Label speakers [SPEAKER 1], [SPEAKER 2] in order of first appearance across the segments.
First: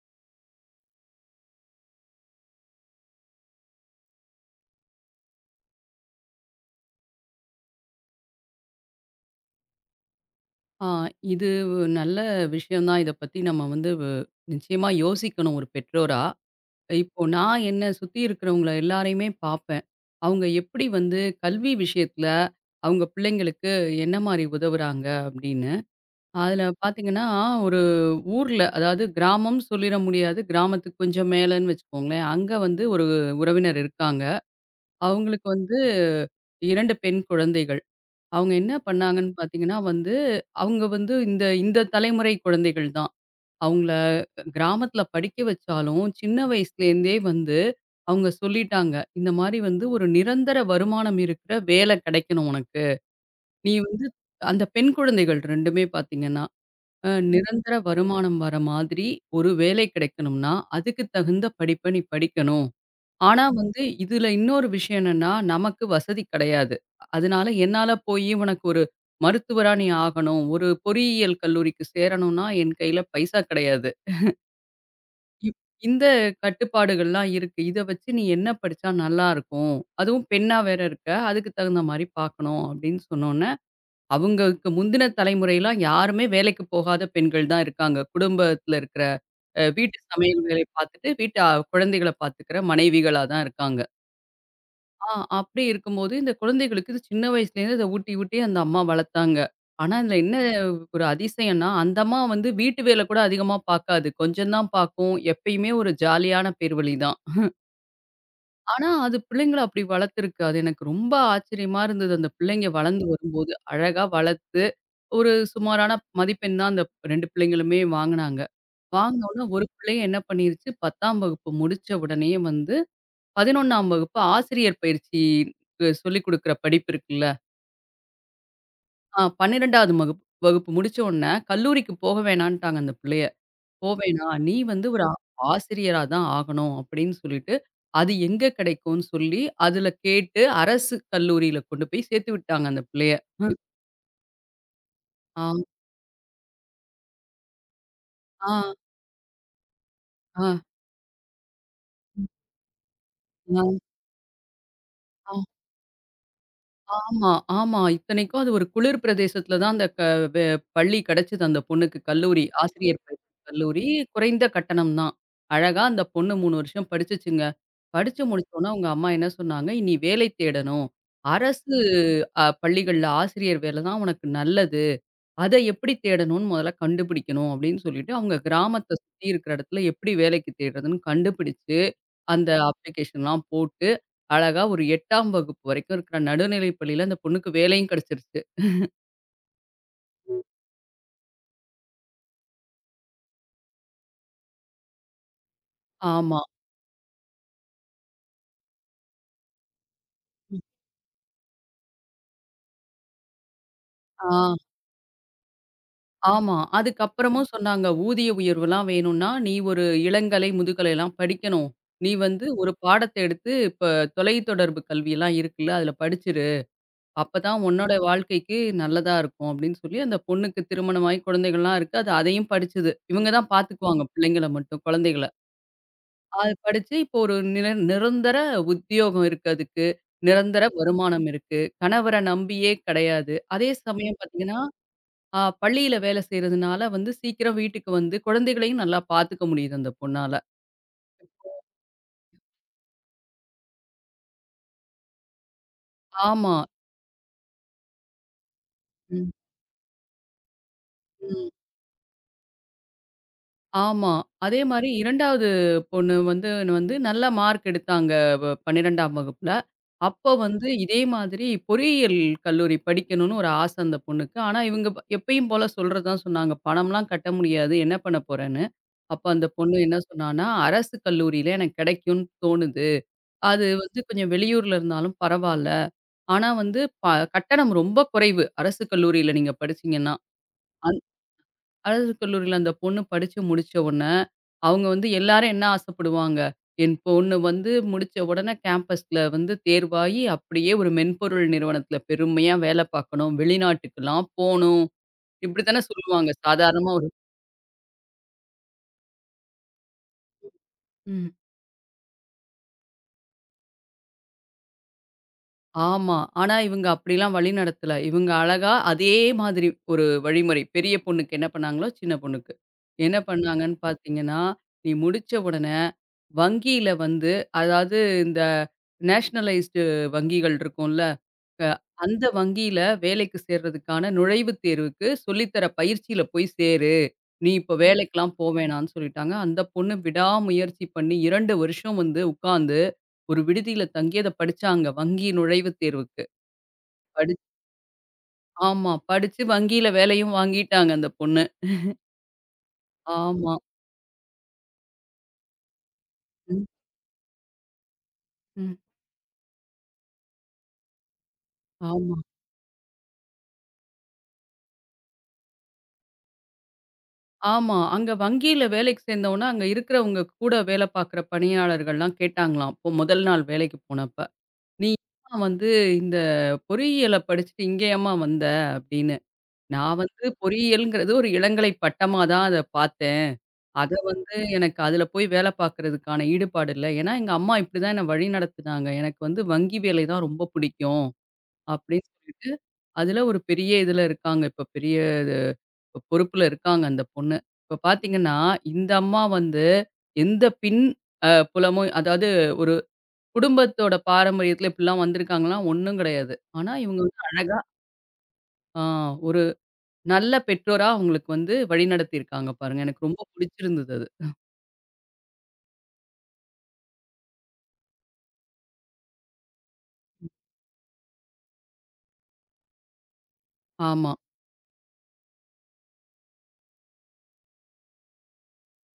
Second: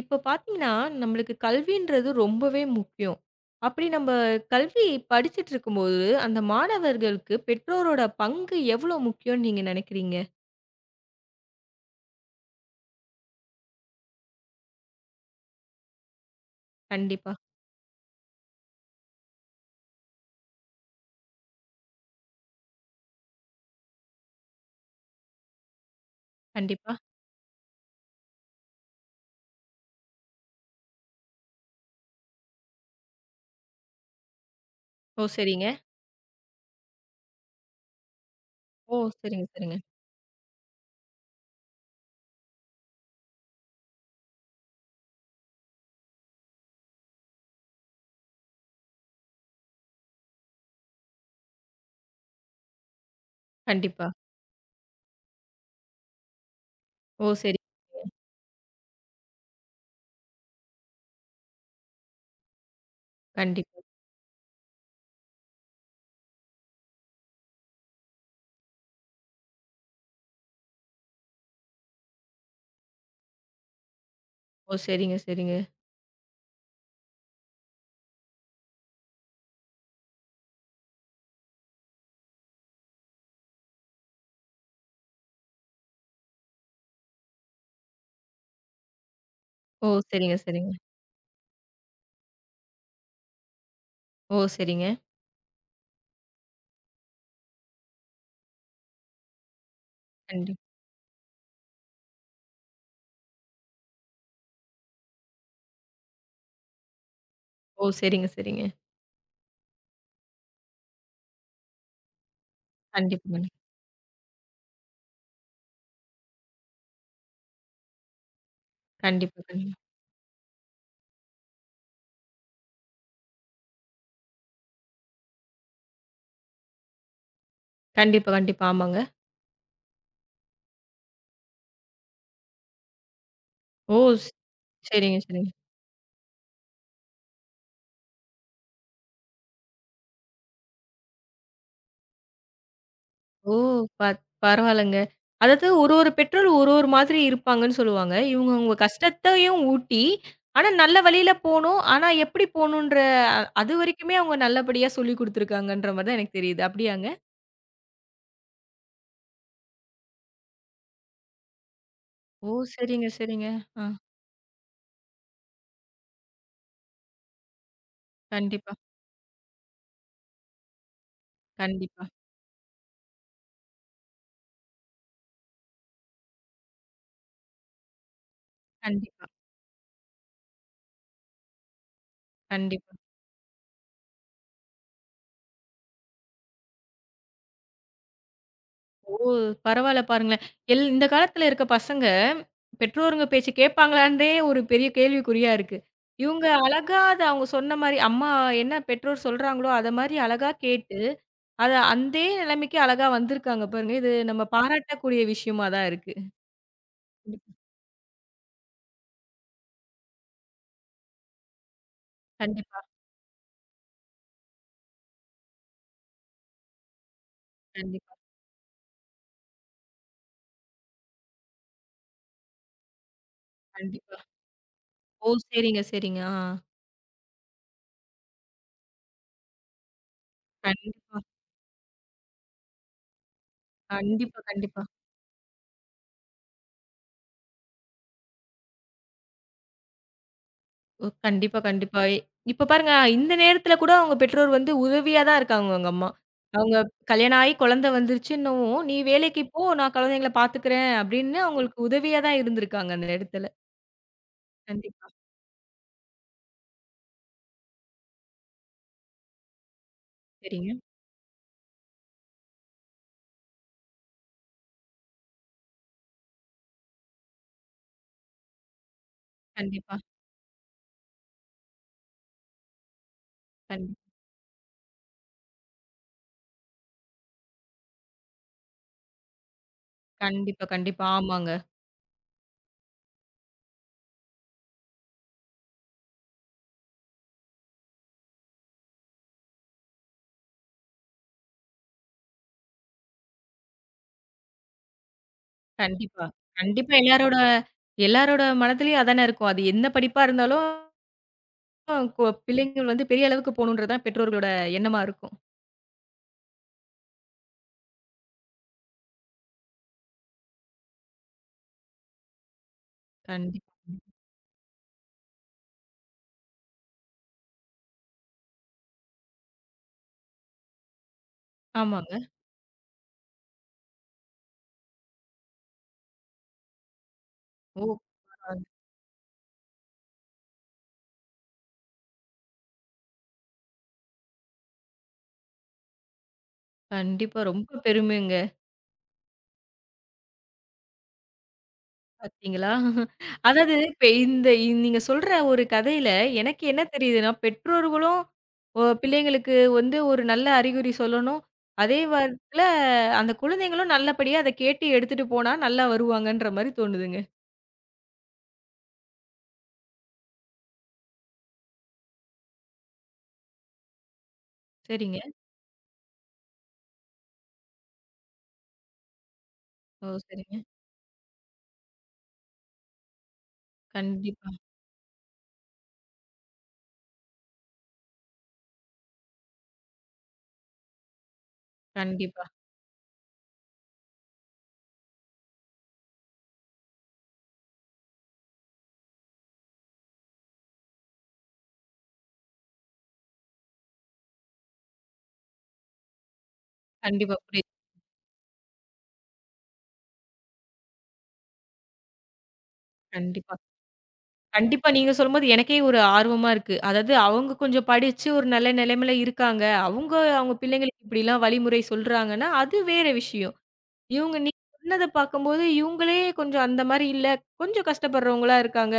[SPEAKER 1] இப்போ பார்த்தீங்கன்னா, நம்மளுக்கு கல்வின்றது ரொம்பவே முக்கியம். அப்படி நம்ம கல்வி படிச்சுட்டு இருக்கும்போது, அந்த மாணவர்களுக்கு பெற்றோரோட பங்கு எவ்வளோ முக்கியம்னு நீங்க நினைக்கிறீங்க?
[SPEAKER 2] ஆ, இது நல்ல விஷயம் தான். இத பத்தி நம்ம வந்து நிச்சயமா யோசிக்கணும் ஒரு பெற்றோரா. இப்போ
[SPEAKER 1] கண்டிப்பா,
[SPEAKER 2] நான் என்ன சுத்தி இருக்கிறவங்கள எல்லாரையுமே பார்ப்பேன். அவங்க எப்படி வந்து கல்வி விஷயத்துல அவங்க பிள்ளைங்களுக்கு என்ன மாரி உதவுறாங்க அப்படின்னு. அதுல
[SPEAKER 1] கண்டிப்பா.
[SPEAKER 2] பார்த்தீங்கன்னா, ஒரு ஊர்ல அதாவது கிராமம் சொல்லிற முடியாது. கிராமத்துக்கு கொஞ்சம் மேலன்னு வச்சுக்கோங்களேன். அங்க வந்து ஒரு உறவினர் இருக்காங்க.
[SPEAKER 1] ஓ!
[SPEAKER 2] அவங்களுக்கு
[SPEAKER 1] சரிங்க.
[SPEAKER 2] வந்து 2 பெண் குழந்தைகள். அவங்க என்ன
[SPEAKER 1] ஓ!
[SPEAKER 2] பண்ணாங்கன்னு
[SPEAKER 1] சரிங்க, சரிங்க.
[SPEAKER 2] பார்த்தீங்கன்னா வந்து, அவங்க வந்து இந்த இந்த தலைமுறை குழந்தைகள் தான். அவங்கள கிராமத்தில படிக்க வச்சாலும், சின்ன வயசுலேருந்தே வந்து அவங்க சொல்லிட்டாங்க. இந்த மாரி வந்து ஒரு நிரந்தர வருமானம் இருக்கிற வேலை கிடைக்கணும் உனக்கு. நீ வந்து
[SPEAKER 1] கண்டிப்பா.
[SPEAKER 2] அந்த பெண் குழந்தைகள் 2மே பார்த்தீங்கன்னா,
[SPEAKER 1] ஓ! சரி.
[SPEAKER 2] நிரந்தர வருமானம் வர மாதிரி ஒரு வேலை கிடைக்கணும்னா, அதுக்கு தகுந்த படிப்ப நீ படிக்கணும். ஆனா
[SPEAKER 1] கண்டிப்பா.
[SPEAKER 2] வந்து, இதுல இன்னொரு விஷயம் என்னன்னா, நமக்கு வசதி கிடையாது. அதனால என்னால போயி உனக்கு ஒரு மருத்துவரா நீ ஆகணும். ஒரு பொறியியல் கல்லூரிக்கு சேரணும்னா, என் கையில பைசா கிடையாது.
[SPEAKER 1] ஓ! சரிங்க, சரிங்க.
[SPEAKER 2] இப் இந்த கட்டுப்பாடுகள்லாம் இருக்கு. இத வச்சு நீ என்ன படிச்சா நல்லாருக்கும்? அதுவும் பெண்ணா வேற இருக்க. அதுக்கு தகுந்த மாரி பார்க்கணும் அப்படின்னு சொன்னோனே, அவங்களுக்கு முந்தின தலைமுறைலாம் யாருமே வேலைக்கு போகாத பெண்கள் தான் இருக்காங்க. குடும்பத்துல இருக்கிற
[SPEAKER 1] ஓ!
[SPEAKER 2] வீட்டு
[SPEAKER 1] சரிங்க,
[SPEAKER 2] சமையல் வேலை
[SPEAKER 1] சரிங்க.
[SPEAKER 2] பார்த்துட்டு, வீட்டு குழந்தைகள பார்த்துக்கிற மனைவிகளா தான் இருக்காங்க.
[SPEAKER 1] ஓ! சரிங்க.
[SPEAKER 2] ஆ அப்படி இருக்கும்போது, இந்த குழந்தைகளுக்கு இது சின்ன வயசுலேருந்து இத ஊட்டி, ஊட்டி அந்த அம்மா வளர்த்தாங்க. ஆனா, இதுல என்ன
[SPEAKER 1] கண்டி
[SPEAKER 2] ஒரு அதிசயம்னா, அந்த அம்மா வந்து வீட்டு வேல கூட அதிகமா பார்க்காது. கொஞ்சம் தான் பார்க்கும். எப்பயுமே ஒரு ஜாலியான பேர்வழி தான்.
[SPEAKER 1] ஓ! சரிங்க, சரிங்க.
[SPEAKER 2] ஆனா, அது பிள்ளைங்கள அப்படி வளர்த்துருக்கு. அது எனக்கு ரொம்ப ஆச்சரியமா இருந்தது. அந்த பிள்ளைங்க வளர்ந்து
[SPEAKER 1] கண்டிப்பாங்க.
[SPEAKER 2] வரும்போது, அழகா வளர்த்து, ஒரு சுமாரான மதிப்பெண் தான் அந்த 2 பிள்ளைங்களுமே வாங்குனாங்க. வாங்குன
[SPEAKER 1] கண்டிப்பா,
[SPEAKER 2] உடனே ஒரு
[SPEAKER 1] கண்டிப்பா.
[SPEAKER 2] பிள்ளை என்ன பண்ணிருச்சு, 10ஆம் வகுப்பு முடிச்ச உடனேயே வந்து 11ஆம் வகுப்பு ஆசிரியர் பயிற்சி க்கு சொல்லிக் குடுக்குற படிப்பு இருக்குல்ல.
[SPEAKER 1] கண்டிப்பா, கண்டிப்பா. ஆமாங்க.
[SPEAKER 2] 12வது மகுப் வகுப்பு முடிச்ச உடனே கல்லூரிக்கு போக வேணான்ட்டாங்க அந்த புள்ளைய. "போ
[SPEAKER 1] ஓ! ஸ்
[SPEAKER 2] வேணாம். நீ வந்து ஒரு
[SPEAKER 1] சரிங்க, சரிங்க.
[SPEAKER 2] ஆசிரியரா தான் ஆகணும்." அப்படின்னு சொல்லிட்டு, அது எங்க கிடைக்கும்னு சொல்லி, அதுல கேட்டு அரசு கல்லூரியில கொண்டு போய் சேர்த்து விட்டாங்க அந்த பிள்ளைய.
[SPEAKER 1] ஓ!
[SPEAKER 2] ம்.
[SPEAKER 1] பத் பரவால்லங்க.
[SPEAKER 2] ஆ,
[SPEAKER 1] அதாவது ஒரு ஒரு பெற்றோர் ஒரு ஒரு மாதிரி இருப்பாங்கன்னு சொல்லுவாங்க. இவங்க
[SPEAKER 2] ஆ,
[SPEAKER 1] அவங்க கஷ்டத்தையும் ஊட்டி,
[SPEAKER 2] ஆ,
[SPEAKER 1] ஆனா நல்ல வழியில போணும். ஆனா எப்படி போணுன்ற அதுவரைக்குமே அவங்க நல்லபடியா சொல்லிக்
[SPEAKER 2] ஆ.
[SPEAKER 1] குடுத்துருக்காங்கன்ற மாரி தான் எனக்கு தெரியுது. அப்படியாங்க?
[SPEAKER 2] ஆமா, ஆமா. இத்தனைக்கும் அது ஒரு குளிர் பிரதேசத்துல தான் அந்த வெ பள்ளி கிடைச்சது அந்த பொண்ணுக்கு கல்லூரி.
[SPEAKER 1] ஓ!
[SPEAKER 2] ஆசிரியர்
[SPEAKER 1] சரிங்க,
[SPEAKER 2] பயிற்சி
[SPEAKER 1] சரிங்க. ஆ.
[SPEAKER 2] கல்லூரி. குறைந்த கட்டணம் தான். அழகா அந்த பொண்ணு 3 வருஷம் படிச்சுச்சுங்க. படிச்சு முடிச்சோனே
[SPEAKER 1] கண்டிப்பா,
[SPEAKER 2] அவங்க அம்மா என்ன சொன்னாங்க, "இனி வேலை தேடணும். அரசு
[SPEAKER 1] கண்டிப்பா,
[SPEAKER 2] பள்ளிகள்ல ஆசிரியர் வேலை தான் உனக்கு நல்லது. அத எப்படி தேடணும்னு முதல்ல கண்டுபிடிக்கணும்." அப்படின்னு சொல்லிட்டு அவங்க கிராமத்த
[SPEAKER 1] கண்டிப்பா,
[SPEAKER 2] சுத்தி இருக்கிற இடத்துல எப்படி வேலைக்கு தேடுறதுன்னு கண்டுபிடிச்சு அந்த
[SPEAKER 1] கண்டிப்பா.
[SPEAKER 2] அப்ளிகேஷன்லாம் போட்டு, அழகா ஒரு 8ஆம் வகுப்பு வரைக்கும் இருக்கிற நடுநிலை பள்ளியில அந்த பொண்ணுக்கு வேலையும் கிடைச்சிருச்சு.
[SPEAKER 1] ஓ! பரவால்ல பாருங்களேன். இந்த காலத்துல இருக்க பசங்க, பெற்றோருங்க பேச்சு கேட்பாங்களான்றதே ஒரு பெரிய கேள்விக்குறியா இருக்கு.
[SPEAKER 2] ஆமா.
[SPEAKER 1] இவங்க அழகா அத அவங்க சொன்ன மாரி, அம்மா என்ன பெற்றோர் சொல்றாங்களோ, அத மாரி அழகா கேட்டு, அத அந்தே நிலைமைக்கு அழகா வந்திருக்காங்க பாருங்க. இது
[SPEAKER 2] ஆ,
[SPEAKER 1] நம்ம பாராட்டக்கூடிய விஷயமா தான் இருக்கு.
[SPEAKER 2] ஆமா. அதுக்கப்புறமும் சொன்னாங்க, "ஊதிய உயர்வுலாம் வேணும்னா, நீ ஒரு இளங்கலை, முதுகலைலாம் படிக்கணும். நீ வந்து ஒரு
[SPEAKER 1] கண்டிப்பா,
[SPEAKER 2] பாடத்த எடுத்து இப்ப தொலைத்தொடர்பு கல்வியெல்லாம் இருக்குல்ல, அதுல படிச்சிரு. அப்பதான் உன்னோட
[SPEAKER 1] கண்டிப்பா,
[SPEAKER 2] வாழ்க்கைக்கு நல்லதா இருக்கும்." அப்படின்னு சொல்லி அந்த பொண்ணுக்கு திருமணமாகி குழந்தைகள்லாம் இருக்கு. அது அதையும் படிச்சது. இவங்க தான் பார்த்துக்குவாங்க
[SPEAKER 1] கண்டிப்பா.
[SPEAKER 2] பிள்ளைங்கள மட்டும், குழந்தைகள.
[SPEAKER 1] ஓ! சரிங்க, சரிங்க. ஆ.
[SPEAKER 2] அது படிச்சு இப்போ ஒரு நிரந்தர உத்தியோகம் இருக்கு அதுக்கு. நிரந்தர
[SPEAKER 1] கண்டிப்பா,
[SPEAKER 2] வருமானம் இருக்கு. கணவர நம்பியே கிடையாது. அதே சமயம்
[SPEAKER 1] கண்டிப்பா,
[SPEAKER 2] பார்த்தீங்கன்னா,
[SPEAKER 1] கண்டிப்பா.
[SPEAKER 2] பள்ளியில வேலை செய்றதுனால வந்து சீக்கிரம் வீட்டுக்கு வந்து குழந்தைகளையும் நல்லா பார்த்துக்க முடியுது அந்த பொண்ணால.
[SPEAKER 1] ஓ! கண்டிப்பா, கண்டிப்பா. இப்ப பாருங்க, இந்த நேரத்துல கூட அவங்க பெற்றோர் வந்து உதவியா தான் இருக்காங்க அவங்க அம்மா.
[SPEAKER 2] ஆமா.
[SPEAKER 1] அவங்க கல்யாணம் ஆயி குழந்தை வந்துருச்சுன்னவும், "நீ
[SPEAKER 2] ம்.
[SPEAKER 1] வேலைக்கு போ, நான் குழந்தைங்கள பார்த்துக்கிறேன்" அப்படின்னு
[SPEAKER 2] ம்.
[SPEAKER 1] அவங்களுக்கு உதவியா தான் இருந்திருக்காங்க அந்த இடத்துல.
[SPEAKER 2] ஆமா. அதே மாரி
[SPEAKER 1] கண்டிப்பா.
[SPEAKER 2] 2வது பொண்ணு வந்து வந்து நல்ல மார்க் எடுத்தாங்க 12ஆம் வகுப்புல. அப்போ வந்து
[SPEAKER 1] சரிங்க.
[SPEAKER 2] இதே மாதிரி பொறியியல் கல்லூரி படிக்கணும்னு ஒரு ஆசை அந்த பொண்ணுக்கு. ஆனா இவங்க எப்பயும் போல சொல்றது தான் சொன்னாங்க. பணம்லாம் கட்ட முடியாது. என்ன பண்ண போறேன்னு. அப்ப அந்த பொண்ணு என்ன
[SPEAKER 1] கண்டிப்பா.
[SPEAKER 2] சொன்னான்னா, "அரசு கல்லூரியில எனக்கு கிடைக்கும்னு தோணுது. அது
[SPEAKER 1] கண்
[SPEAKER 2] வந்து கொஞ்சம் வெளியூர்ல இருந்தாலும் பரவால்ல. ஆனா வந்து ப கட்டணம் ரொம்ப குறைவு. அரசு கல்லூரியில நீங்க படிச்சீங்கன்னா."
[SPEAKER 1] கண்டிப்பா, கண்டிப்பா. ஆமாங்க.
[SPEAKER 2] அரசு கல்லூரியில அந்த பொண்ணு படிச்சு முடிச்ச உடனே, அவங்க வந்து எல்லாரும் என்ன ஆசைப்படுவாங்க? என் பொண்ணு வந்து முடிச்ச உடனே கேம்பஸ்ல வந்து தேர்வாகி, அப்படியே ஒரு மென்பொருள் நிறுவனத்தில பெருமையா வேலை பார்க்கணும், வெளிநாட்டுக்கெல்லாம் போணும். இப்படி தானே
[SPEAKER 1] கண்டிப்பா.
[SPEAKER 2] சொல்லுவாங்க.
[SPEAKER 1] கண்டிப்பா
[SPEAKER 2] சாதாரணமா
[SPEAKER 1] எல்லாரோட எல்லாரோட மனதிலயும் அதானே இருக்கும். அது என்ன படிப்பா இருந்தாலும்
[SPEAKER 2] ஒரு
[SPEAKER 1] பிள்ளைங்கள் வந்து பெரிய அளவுக்கு போணுன்றது தான் பெற்றோர்களோட எண்ணமா இருக்கும்.
[SPEAKER 2] ஆமா. ஆனா இவங்க அப்படிலாம் வழி நடத்தல. இவங்க அழகா அதே மாதிரி ஒரு வழிமுறை. பெரிய பொண்ணுக்கு என்ன பண்ணாங்களோ, சின்ன பொண்ணுக்கு. என்ன பண்ணாங்கன்னு
[SPEAKER 1] கண்டிப்பா.
[SPEAKER 2] பார்த்தீங்கன்னா, நீ முடிச்ச உடனே வங்கியில வந்து அதாவது இந்த நேஷனலைஸ்டு வங்கிகள் இருக்கும்ல, க
[SPEAKER 1] ஆமாங்க.
[SPEAKER 2] அந்த வங்கியில வேலைக்கு சேர்றதுக்கான நுழைவுத் தேர்வுக்கு சொல்லித்தர பயிற்சியில போய் சேரு. நீ இப்ப
[SPEAKER 1] ஓ!
[SPEAKER 2] வேலைக்கெல்லாம் போ வேணான்னு சொல்லிட்டாங்க. அந்த பொண்ணு விடாமுயற்சி பண்ணி 2 வருஷம் வந்து உட்கார்ந்து ஒரு விடுதியில தங்கி அத படிச்சாங்க. வங்கி நுழைவுத் தேர்வுக்கு.
[SPEAKER 1] கண்டிப்பா.
[SPEAKER 2] படிச்
[SPEAKER 1] ரொம்ப பெருமைங்க.
[SPEAKER 2] ஆமா. படிச்சு வங்கியில வேலையும் வாங்கிட்டாங்க அந்த பொண்ணு.
[SPEAKER 1] பார்த்தீங்களா?
[SPEAKER 2] ஆமா.
[SPEAKER 1] அதாவது இப்ப இந்த நீங்க சொல்ற ஒரு கதையில எனக்கு
[SPEAKER 2] ம்.
[SPEAKER 1] என்ன தெரியுதுன்னா, பெற்றோர்களும்
[SPEAKER 2] ம்.
[SPEAKER 1] பிள்ளைங்களுக்கு வந்து ஒரு நல்ல அறிகுறி சொல்லணும். அதே
[SPEAKER 2] ஆமா.
[SPEAKER 1] வாரத்துல அந்த குழந்தைங்களும் நல்லபடியா அத கேட்டு எடுத்துட்டு போனா நல்லா வருவாங்கன்ற மாரி தோணுதுங்க.
[SPEAKER 2] ஆமா. அங்க வங்கியில வேலைக்கு சேர்ந்தோன, அங்க இருக்கிறவங்க கூட வேலை பார்க்குற பணியாளர்கள்லாம் கேட்டாங்களாம். அப்போ முதல் நாள் வேலைக்கு போனப்ப. "நீ
[SPEAKER 1] சரிங்க.
[SPEAKER 2] ஏம்மா வந்து இந்த பொறியியல படிச்சுட்டு இங்க ஏம்மா வந்த?" அப்படின்னு. "நான்
[SPEAKER 1] ஓ!
[SPEAKER 2] வந்து
[SPEAKER 1] சரிங்க.
[SPEAKER 2] பொறியியல்ங்கிறது ஒரு இளங்கலை பட்டமா தான் அத பார்த்தேன். அத வந்து
[SPEAKER 1] கண்டிப்பா,
[SPEAKER 2] எனக்கு அதுல போய் வேலை பார்க்கறதுக்கான ஈடுபாடு இல்ல. ஏன்னா எங்க அம்மா இப்படிதான் என்ன வழிநடத்துனாங்க. எனக்கு வந்து வங்கி வேலை தான் ரொம்ப பிடிக்கும்." அப்படின்னு
[SPEAKER 1] கண்டிப்பா,
[SPEAKER 2] சொல்லிட்டு, அதுல ஒரு பெரிய இதுல இருக்காங்க. இப்போ பெரிய இது இப்ப பொறுப்புல இருக்காங்க அந்த பொண்ணு. இப்போ பார்த்தீங்கன்னா, இந்த அம்மா வந்து எந்த புலமும் அதாவது ஒரு குடும்பத்தோட பாரம்பரியத்துல இப்படிலாம் வந்திருக்காங்கலாம் ஒண்ணும் கிடையாது. ஆனா இவங்க வந்து
[SPEAKER 1] கண்டிப்பா.
[SPEAKER 2] அழகா
[SPEAKER 1] புரியுது.
[SPEAKER 2] ஆ ஒரு நல்ல பெற்றோரா அவங்களுக்கு வந்து வழிநடத்தியிருக்காங்க பாருங்க. எனக்கு ரொம்ப
[SPEAKER 1] கண்டிப்பா.
[SPEAKER 2] புடிச்சிருந்தது அது.
[SPEAKER 1] கண்டிப்பா நீங்க சொல்லும்போது எனக்கே ஒரு ஆர்வமா இருக்கு. அதாவது அவங்க கொஞ்சம் படிச்சு ஒரு நல்ல நிலைமையில இருக்காங்க. அவங்க அவங்க பிள்ளைங்களுக்கு இப்படிலாம் வழிமுறை சொல்றாங்கன்னா, அது வேற விஷயம்.
[SPEAKER 2] ஆமா.
[SPEAKER 1] இவங்க நீங்க சொன்னத பார்க்கும்போது, இவங்களே கொஞ்சம் அந்த மாரி இல்ல. கொஞ்சம் கஷ்டப்படுறவங்களா இருக்காங்க.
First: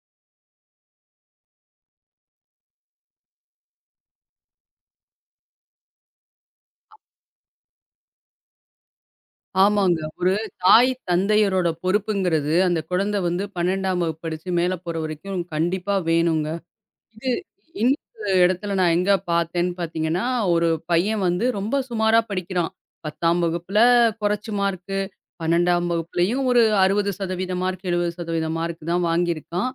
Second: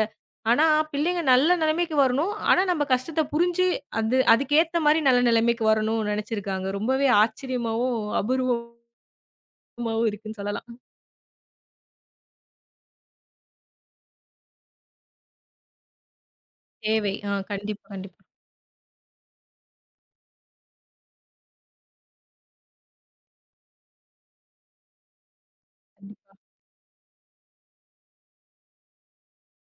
[SPEAKER 1] ஆனா, பிள்ளைங்க நல்ல நிலைமைக்கு வரணும். ஆனா, நம்ம கஷ்டத்த புரிஞ்சு, அதுக்கேத்த மாரி நல்ல நிலைமைக்கு வரணும்னு நெனச்சிருக்காங்க. ரொம்பவே ஆச்சரியமாவும், அபூர்வமாவும்
[SPEAKER 2] ஆமாங்க. ஒரு
[SPEAKER 1] இருக்குன்னு சொல்லலாம்.
[SPEAKER 2] தாய் தந்தையரோட பொறுப்புங்கிறது அந்த குழந்தை வந்து 12ஆம் வகுப்பு படிச்சு மேல போற வரைக்கும் கண்டிப்பா வேணுங்க.
[SPEAKER 1] தேவை.
[SPEAKER 2] இது
[SPEAKER 1] ஆ கண்டிப்பா, கண்டிப்பா,
[SPEAKER 2] இன்னொரு இடத்துல நான் எங்க பார்த்தேன்னு பார்த்தீங்கன்னா, ஒரு பையன் வந்து ரொம்ப சுமாரா படிக்கிறான். 10ஆம் வகுப்புல குறைச்சு மார்க்கு, 12ஆம்
[SPEAKER 1] கண்டிப்பா.
[SPEAKER 2] வகுப்புலயும் ஒரு 60% மார்க், 70% மார்க் தான் வாங்கியிருக்கான்.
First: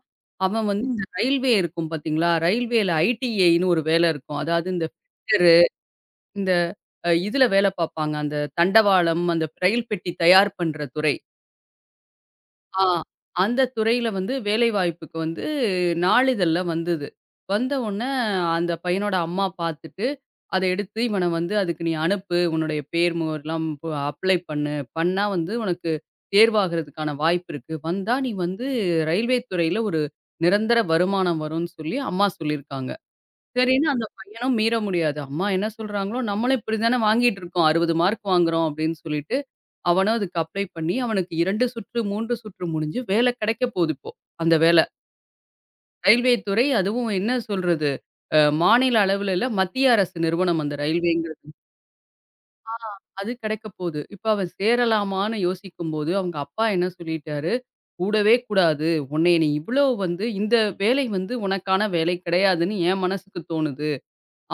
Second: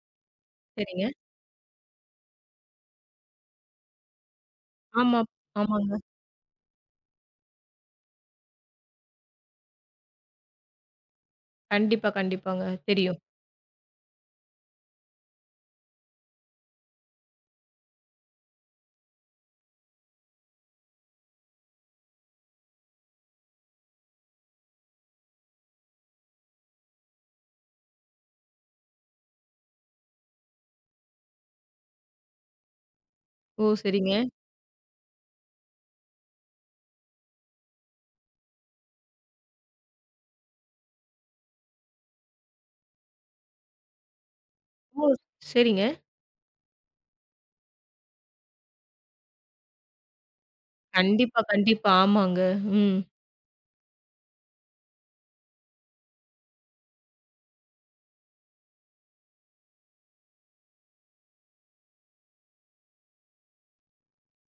[SPEAKER 2] அவன் வந்து இந்த
[SPEAKER 1] சரிங்க.
[SPEAKER 2] ரயில்வே இருக்கும் பார்த்தீங்களா? ரயில்வேல ஐடிஐன்னு ஒரு வேலை இருக்கும். அதாவது இந்த
[SPEAKER 1] ஆமா.
[SPEAKER 2] ஃபிட்டரு,
[SPEAKER 1] ஆமாங்க.
[SPEAKER 2] இந்த இதுல வேலை பார்ப்பாங்க. அந்த தண்டவாளம், அந்த ரயில் பெட்டி தயார் பண்ற துறை.
[SPEAKER 1] கண்டிப்பா, கண்டிப்பாங்க.
[SPEAKER 2] ஆ.
[SPEAKER 1] தெரியும்.
[SPEAKER 2] அந்த துறையில வந்து வேலைவாய்ப்புக்கு வந்து நாளிதழ்ல வந்தது. வந்த உடனே அந்த பையனோட அம்மா பார்த்துட்டு, அத எடுத்து இவன வந்து அதுக்கு நீ அனுப்பு. உன்னுடைய பேர் முகவரிலாம் அப்ளை பண்ணு. பண்ணா வந்து உனக்கு தேர்வாகறதுக்கான வாய்ப்பு இருக்கு. வந்தா நீ வந்து ரயில்வே துறையில ஒரு நிரந்தர வருமானம் வரும்னு சொல்லி அம்மா சொல்லியிருக்காங்க.
[SPEAKER 1] ஓ!
[SPEAKER 2] சரின்னு அந்த
[SPEAKER 1] சரிங்க.
[SPEAKER 2] பையனும் மீற முடியாது. அம்மா என்ன சொல்றாங்களோ, நம்மளும் இப்படி தானே வாங்கிட்டு இருக்கோம். 60 மார்க் வாங்குறோம் அப்படின்னு சொல்லிட்டு அவனும் அதுக்கு அப்ளை பண்ணி, அவனுக்கு 2 சுற்று, 3 சுற்று முடிஞ்சு வேலை கிடைக்க போகுது இப்போ. அந்த வேலை.
[SPEAKER 1] ஓ! சரிங்க.
[SPEAKER 2] ரயில்வே துறை அதுவும் என்ன சொல்றது? மாநில அளவுல இல்ல, மத்திய அரசு நிறுவனம் அந்த
[SPEAKER 1] கண்டிப்பா,
[SPEAKER 2] ரயில்வேங்கிறது.
[SPEAKER 1] கண்டிப்பா. ஆமாங்க. ம்.
[SPEAKER 2] அது கிடைக்க போது. இப்ப அவன் சேரலாமான்னு யோசிக்கும்போது, அவங்க அப்பா என்ன சொல்லிட்டாரு, "கூடவே கூடாது. உன்னைய நீ இவ்ளோ வந்து இந்த வேலை வந்து உனக்கான வேலை கிடையாதுன்னு என் மனசுக்கு தோணுது.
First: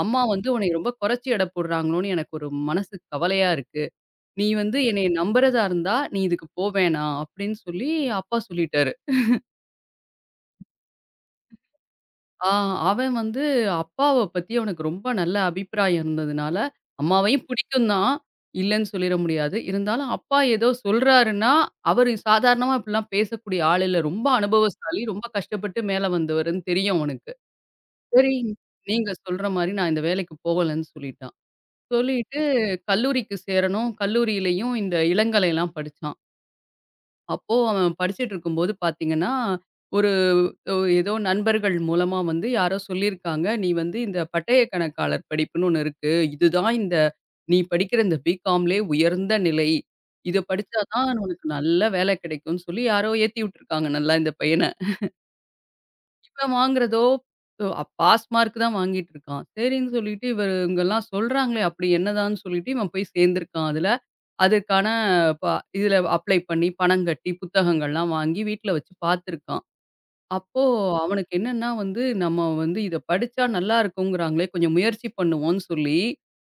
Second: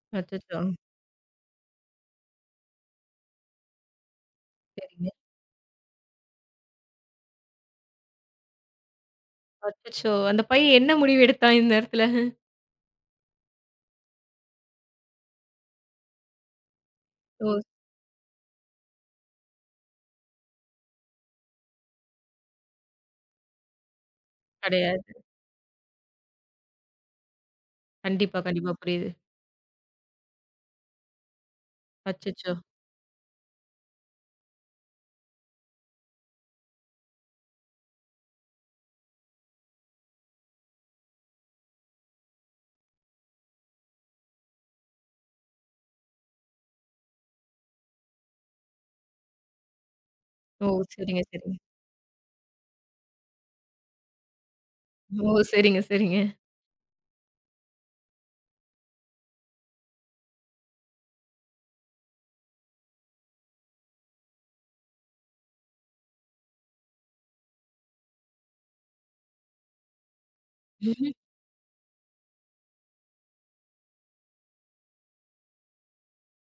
[SPEAKER 2] அம்மா வந்து
[SPEAKER 1] அச்சச்சோ!
[SPEAKER 2] உன்னைய ரொம்ப கொறச்சு எடை போடுறாங்களோன்னு எனக்கு ஒரு மனசு கவலையா இருக்கு." நீ வந்து என்னைய
[SPEAKER 1] சரிங்க.
[SPEAKER 2] நம்புறதா இருந்தா, நீ இதுக்கு போ வேணாம் அப்படின்னு சொல்லி அப்பா சொல்லிட்டாரு.
[SPEAKER 1] அச்சச்சோ! அந்த பையன் என்ன முடிவு எடுத்தான் இந்நேரத்துல?
[SPEAKER 2] ஆ அவன் வந்து அப்பாவ பத்தி அவனுக்கு ரொம்ப நல்ல அபிப்பிராயம் இருந்ததுனால, அம்மாவையும்
[SPEAKER 1] ஓ!
[SPEAKER 2] பிடிக்கும் தான், இல்லன்னு சொல்லிற முடியாது. இருந்தாலும் அப்பா ஏதோ சொல்றாருன்னா, அவரு சாதாரணமா இப்படிலாம் பேசக்கூடிய ஆள் இல்ல. ரொம்ப அனுபவசாலி,
[SPEAKER 1] கிடையாது.
[SPEAKER 2] ரொம்ப கஷ்டப்பட்டு மேல வந்தவருன்னு தெரியும் அவனுக்கு. சரி,
[SPEAKER 1] கண்டிப்பா, கண்டிப்பா. புரியுது.
[SPEAKER 2] நீங்க சொல்ற மாரி நான் இந்த வேலைக்கு போகலன்னு சொல்லிட்டான். சொல்லிட்டு
[SPEAKER 1] அச்சச்சோ!
[SPEAKER 2] கல்லூரிக்கு சேரணும், கல்லூரியிலயும் இந்த இளங்கலைலாம் படிச்சான். அப்போ அவன் படிச்சுட்டு இருக்கும்போது பார்த்தீங்கன்னா, ஒரு ஏதோ நண்பர்கள் மூலமா வந்து யாரோ சொல்லியிருக்காங்க, "நீ வந்து இந்த பட்டய கணக்காளர் படிப்புன்னு ஒண்ணு இருக்கு. இதுதான் இந்த நீ படிக்கிற இந்த பிகாம்லே உயர்ந்த நிலை. இத
[SPEAKER 1] ஓ!
[SPEAKER 2] படிச்சா தான்
[SPEAKER 1] சரிங்க,
[SPEAKER 2] உனக்கு
[SPEAKER 1] சரிங்க.
[SPEAKER 2] நல்ல வேலை கிடைக்கும்னு" சொல்லி யாரோ ஏத்தி விட்டுருக்காங்க நல்லா இந்த பையன.
[SPEAKER 1] ஓ! சரிங்க, சரிங்க.
[SPEAKER 2] இப்ப வாங்குறதோ, பாஸ் மார்க் தான் வாங்கிட்டு இருக்கான். சரின்னு சொல்லிட்டு இவரு இவங்கலாம் சொல்றாங்களே, அப்படி என்னதான்னு சொல்லிட்டு இவன் போய் சேர்ந்திருக்கான் அதுல. அதுக்கான ப இதுல அப்ளை பண்ணி பணம் கட்டி, புத்தகங்கள்லாம் வாங்கி வீட்ல வச்சு பார்த்துருக்கான். அப்போ அவனுக்கு என்னன்னா வந்து, நம்ம வந்து இத படிச்சா நல்லா இருக்குங்கிறாங்களே, கொஞ்சம் முயற்சி பண்ணுவோம்ன்னு சொல்லி,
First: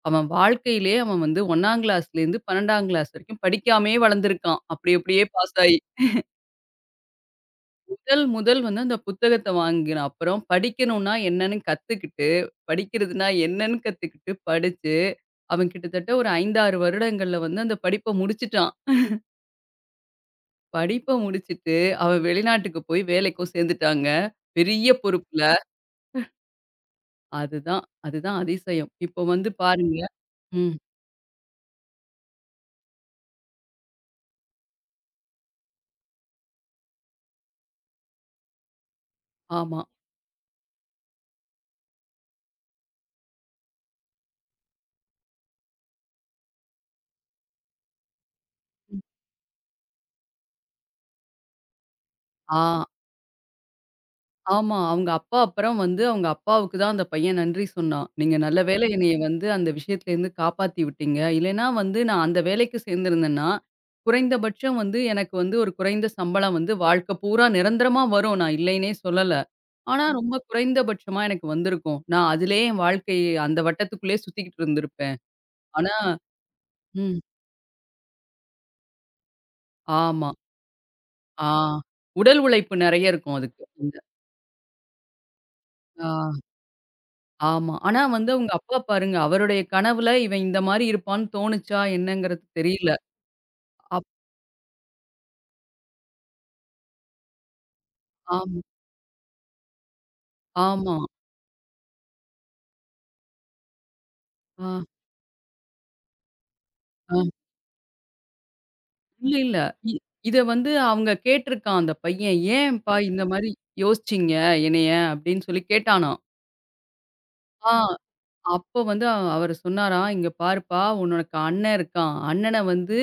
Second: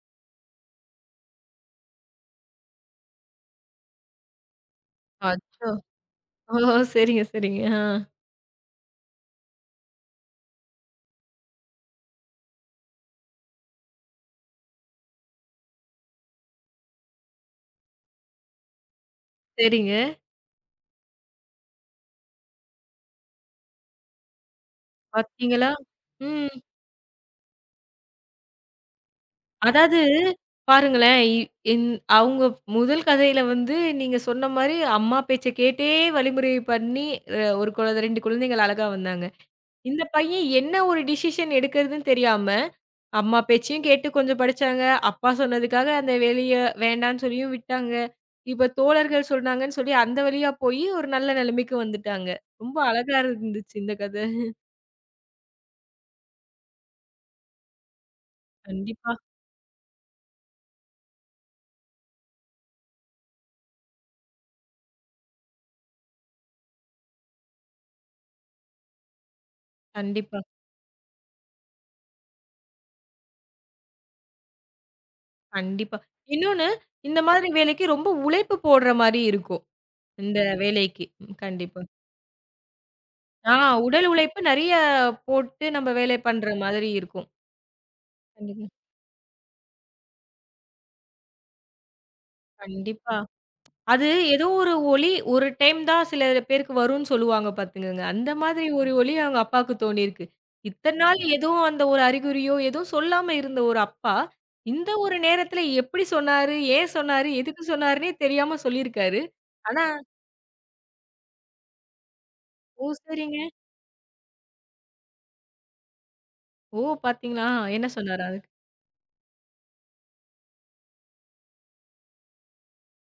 [SPEAKER 2] அவன் வாழ்க்கையிலே அவன் வந்து 1ஆம் கிளாஸ்லேருந்து 12ஆம் கிளாஸ் வரைக்கும் படிக்காமயே வளர்ந்திருக்கான். அப்படி அப்படியே பாஸ்
[SPEAKER 1] அச்சோ!
[SPEAKER 2] ஆயி.
[SPEAKER 1] ஓ! சரிங்க, சரிங்க. ஆ.
[SPEAKER 2] முதல் முதல் வந்து அந்த புத்தகத்த வாங்கின அப்புறம் படிக்கணும்னா என்னன்னு கத்துக்கிட்டு, படிக்கிறதுனா என்னன்னு கத்துக்கிட்டு படிச்சு, அவன் கிட்டத்தட்ட ஒரு 5, 6 வருடங்கள்ல வந்து அந்த படிப்ப முடிச்சுட்டான்.
[SPEAKER 1] சரிங்க.
[SPEAKER 2] படிப்ப முடிச்சுட்டு அவன் வெளிநாட்டுக்கு போய் வேலைக்கும் சேர்ந்துட்டாங்க. பெரிய பொறுப்புல.
[SPEAKER 1] பார்த்தீங்களா? ம்.
[SPEAKER 2] அதுதான் அதுதான் அதிசயம். இப்போ வந்து
[SPEAKER 1] அதாவது
[SPEAKER 2] பாருங்க ம்.
[SPEAKER 1] பாருங்களேன், இ இந் அவங்க முதல் கதையில வந்து நீங்க சொன்ன மாரி அம்மா பேச்ச கேட்டே வழிமுறை பண்ணி ஒரு 2 குழந்தைகள் அழகா வந்தாங்க.
[SPEAKER 2] ஆமா.
[SPEAKER 1] இந்த பையன் என்ன ஒரு டிசிஷன் எடுக்கிறதுன்னு தெரியாம அம்மா பேச்சையும் கேட்டு கொஞ்சம் படிச்சாங்க. அப்பா சொன்னதுக்காக அந்த வெளிய வேண்டான்னு சொல்லியும் விட்டாங்க. இப்ப தோழர்கள் சொன்னாங்கன்னு சொல்லி அந்த வழியா போயி ஒரு நல்ல நிலைமைக்கு வந்துட்டாங்க.
[SPEAKER 2] ஆ.
[SPEAKER 1] ரொம்ப அழகா இருந்துச்சு இந்த கதை.
[SPEAKER 2] ஆமா. அவங்க அப்பா அப்புறம் வந்து அவங்க அப்பாவுக்கு தான் அந்த பையன் நன்றி சொன்னான். "நீங்க நல்ல வேளை
[SPEAKER 1] கண்டிப்பா,
[SPEAKER 2] என்னைய வந்து அந்த விஷயத்துலேருந்து காப்பாத்தி விட்டீங்க. இல்லைன்னா வந்து நான் அந்த வேலைக்கு சேர்ந்திருந்தேன்னா, குறைந்தபட்சம் வந்து எனக்கு வந்து ஒரு குறைந்த சம்பளம் வந்து வாழ்க்கை பூரா நிரந்தரமா வரும். நான் இல்லைன்னே சொல்லல. ஆனா ம். ரொம்ப
[SPEAKER 1] கண்டிப்பா,
[SPEAKER 2] குறைந்தபட்சமா எனக்கு வந்திருக்கும். நான் அதிலேயே என் வாழ்க்கைய அந்த வட்டத்துக்குள்ளேயே சுத்திக்கிட்டு இருந்திருப்பேன். ஆனா"
[SPEAKER 1] கண்டிப்பா. இன்னொன்னு இந்த
[SPEAKER 2] ம்.
[SPEAKER 1] மாதிரி வேலைக்கு ரொம்ப உழைப்பு போடுற மாரி இருக்கும்.
[SPEAKER 2] ஆமா.
[SPEAKER 1] இந்த வேலைக்கு. ம்
[SPEAKER 2] ஆ.
[SPEAKER 1] கண்டிப்பா.
[SPEAKER 2] உடல் உழைப்பு நெறைய இருக்கும்
[SPEAKER 1] ஆ
[SPEAKER 2] அதுக்கு. அந்த
[SPEAKER 1] உடல் உழைப்பு நெறைய போட்டு நம்ம வேலை
[SPEAKER 2] ஆ.
[SPEAKER 1] பண்ற மாதிரி இருக்கும்.
[SPEAKER 2] ஆமா. ஆனா வந்து அவங்க
[SPEAKER 1] கண்டிப்பா,
[SPEAKER 2] அப்பா பாருங்க, அவருடைய கனவுல இவன் இந்த மாரி இருப்பான்னு தோணுச்சா என்னங்கிறது தெரியல.
[SPEAKER 1] கண்டிப்பா.
[SPEAKER 2] அப்
[SPEAKER 1] அது ஏதோ ஒரு ஒலி ஒரு டைம் தான் சில பேருக்கு வரும்னு சொல்லுவாங்க பாத்துக்கங்க. அந்த
[SPEAKER 2] ஆம்
[SPEAKER 1] மாதிரி ஒரு ஒலி அவங்க அப்பாவுக்கு தோணியிருக்கு.
[SPEAKER 2] ஆமா.
[SPEAKER 1] இத்தன நாள் எதுவும் அந்த ஒரு அறிகுறியோ, எதுவும் சொல்லாம இருந்த ஒரு அப்பா,
[SPEAKER 2] ஆ,
[SPEAKER 1] இந்த ஒரு நேரத்துல எப்படி சொன்னாரு? ஏன் சொன்னாரு?
[SPEAKER 2] ஆ.
[SPEAKER 1] எதுக்கு சொன்னாருன்னே தெரியாம சொல்லியிருக்காரு.
[SPEAKER 2] இல்ல, இல்ல.
[SPEAKER 1] ஆனா
[SPEAKER 2] இ இத வந்து அவங்க கேட்டிருக்கான் அந்த பையன்.
[SPEAKER 1] ஓ!
[SPEAKER 2] "ஏன்ப்பா இந்த
[SPEAKER 1] சரிங்க.
[SPEAKER 2] மாரி யோசிச்சீங்க என்னைய?" அப்படின்னு சொல்லி கேட்டானாம்.
[SPEAKER 1] ஓ! பாத்தீங்களா?
[SPEAKER 2] ஆ.
[SPEAKER 1] என்ன சொன்னாரு அதுக்கு?
[SPEAKER 2] அப்போ வந்து அவரு சொன்னாராம், "இங்க பாருப்பா! உனக்கு அண்ணன் இருக்கான். அண்ணன வந்து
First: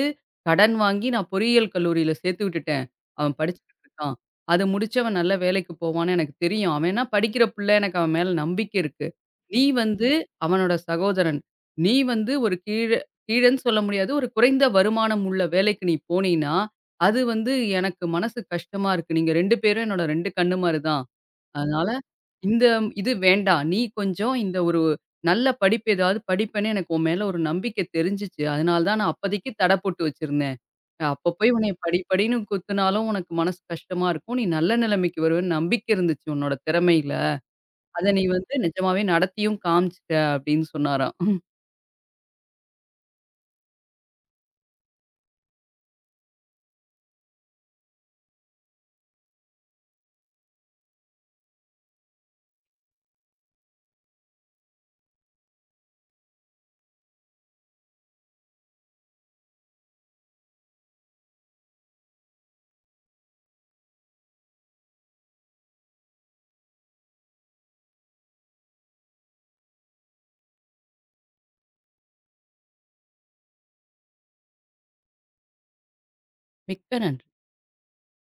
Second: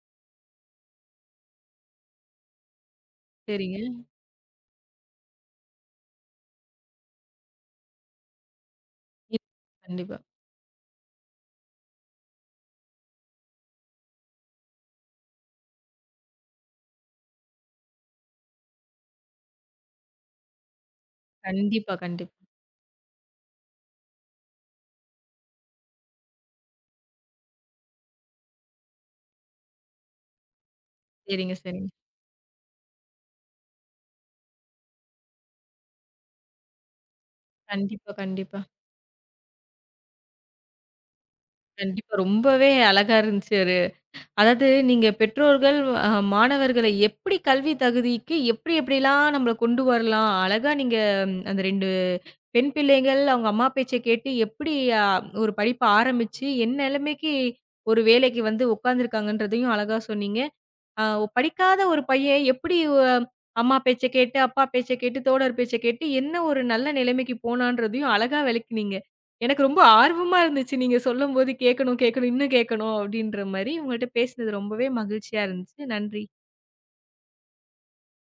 [SPEAKER 2] கடன் வாங்கி நான் பொறியியல் கல்லூரியில சேர்த்து விட்டுட்டேன். அவன்
[SPEAKER 1] சரிங்க.
[SPEAKER 2] படிச்சுக்கிட்டு இருக்கான். அது முடிச்சவன் நல்ல வேலைக்கு போவான்னு எனக்கு தெரியும். அவன் என்ன படிக்கிற புள்ள. எனக்கு அவன் மேல நம்பிக்கை இருக்கு.
[SPEAKER 1] இ-
[SPEAKER 2] நீ வந்து
[SPEAKER 1] கண்டிப்பா.
[SPEAKER 2] அவனோட சகோதரன். நீ வந்து ஒரு கீழன்னு சொல்ல முடியாது. ஒரு குறைந்த வருமானம் உள்ள வேலைக்கு நீ போனீன்னா, அது வந்து எனக்கு மனசு கஷ்டமா இருக்கு. நீங்க 2 பேரும் என்னோட 2 கண்ணு மாரி தான். அதனால
[SPEAKER 1] கண்டிப்பா, கண்டிப்பா.
[SPEAKER 2] இந்த இது வேண்டாம். நீ கொஞ்சம் இந்த ஒரு நல்ல படிப்பு ஏதாவது படிப்பேன்னு எனக்கு உன் மேல ஒரு நம்பிக்கை தெரிஞ்சுச்சு. அதனால தான் நான் அப்போதைக்கு தடை போட்டு வச்சிருந்தேன். அப்ப போய்
[SPEAKER 1] சரிங்க,
[SPEAKER 2] உன்னைய
[SPEAKER 1] சரிங்க.
[SPEAKER 2] படி படின்னு குத்துனாலும் உனக்கு மனசு கஷ்டமா இருக்கும். நீ நல்ல நிலைமைக்கு வருவேன்னு நம்பிக்கை இருந்துச்சு உன்னோட திறமையில. அத
[SPEAKER 1] கண்டிப்பா,
[SPEAKER 2] நீ வந்து
[SPEAKER 1] கண்டிப்பா.
[SPEAKER 2] நிஜமாவே நடத்தியும் காமிச்சுட்ட" அப்படின்னு சொன்னாராம்.
[SPEAKER 1] கண்டிப்பா. ரொம்பவே அழகா இருந்துச்சு. அதாவது நீங்க பெற்றோர்கள் மாணவர்கள எப்படி கல்வி தகுதிக்கு எப்படிலாம் நம்மள கொண்டு வரலாம், அழகா நீங்க ம், அந்த 2 பெண் பிள்ளைகள் அவங்க அம்மா பேச்ச கேட்டு எப்படி அ ஒரு படிப்ப ஆரம்பிச்சு, என் நிலைமைக்கு ஒரு வேலைக்கு வந்து உட்காந்துருக்காங்கன்றதையும் அழகா சொன்னீங்க. ஆ படிக்காத ஒரு பையன் எப்படி அ அம்மா பேச்ச கேட்டு, அப்பா பேச்ச கேட்டு, தோழர் பேச்ச கேட்டு என்ன ஒரு நல்ல நிலைமைக்கு போனான்றதையும் அழகா விளக்குனீங்க. எனக்கு ரொம்ப ஆர்வமா இருந்துச்சு. நீங்க சொல்லும்போது கேட்கணும், கேட்கணும், இன்னும் கேட்கணும் அப்படின்ற மாரி. உங்கள்ட்ட பேசினது ரொம்பவே மகிழ்ச்சியா இருந்துச்சு. நன்றி.
[SPEAKER 2] மிக்க நன்றி.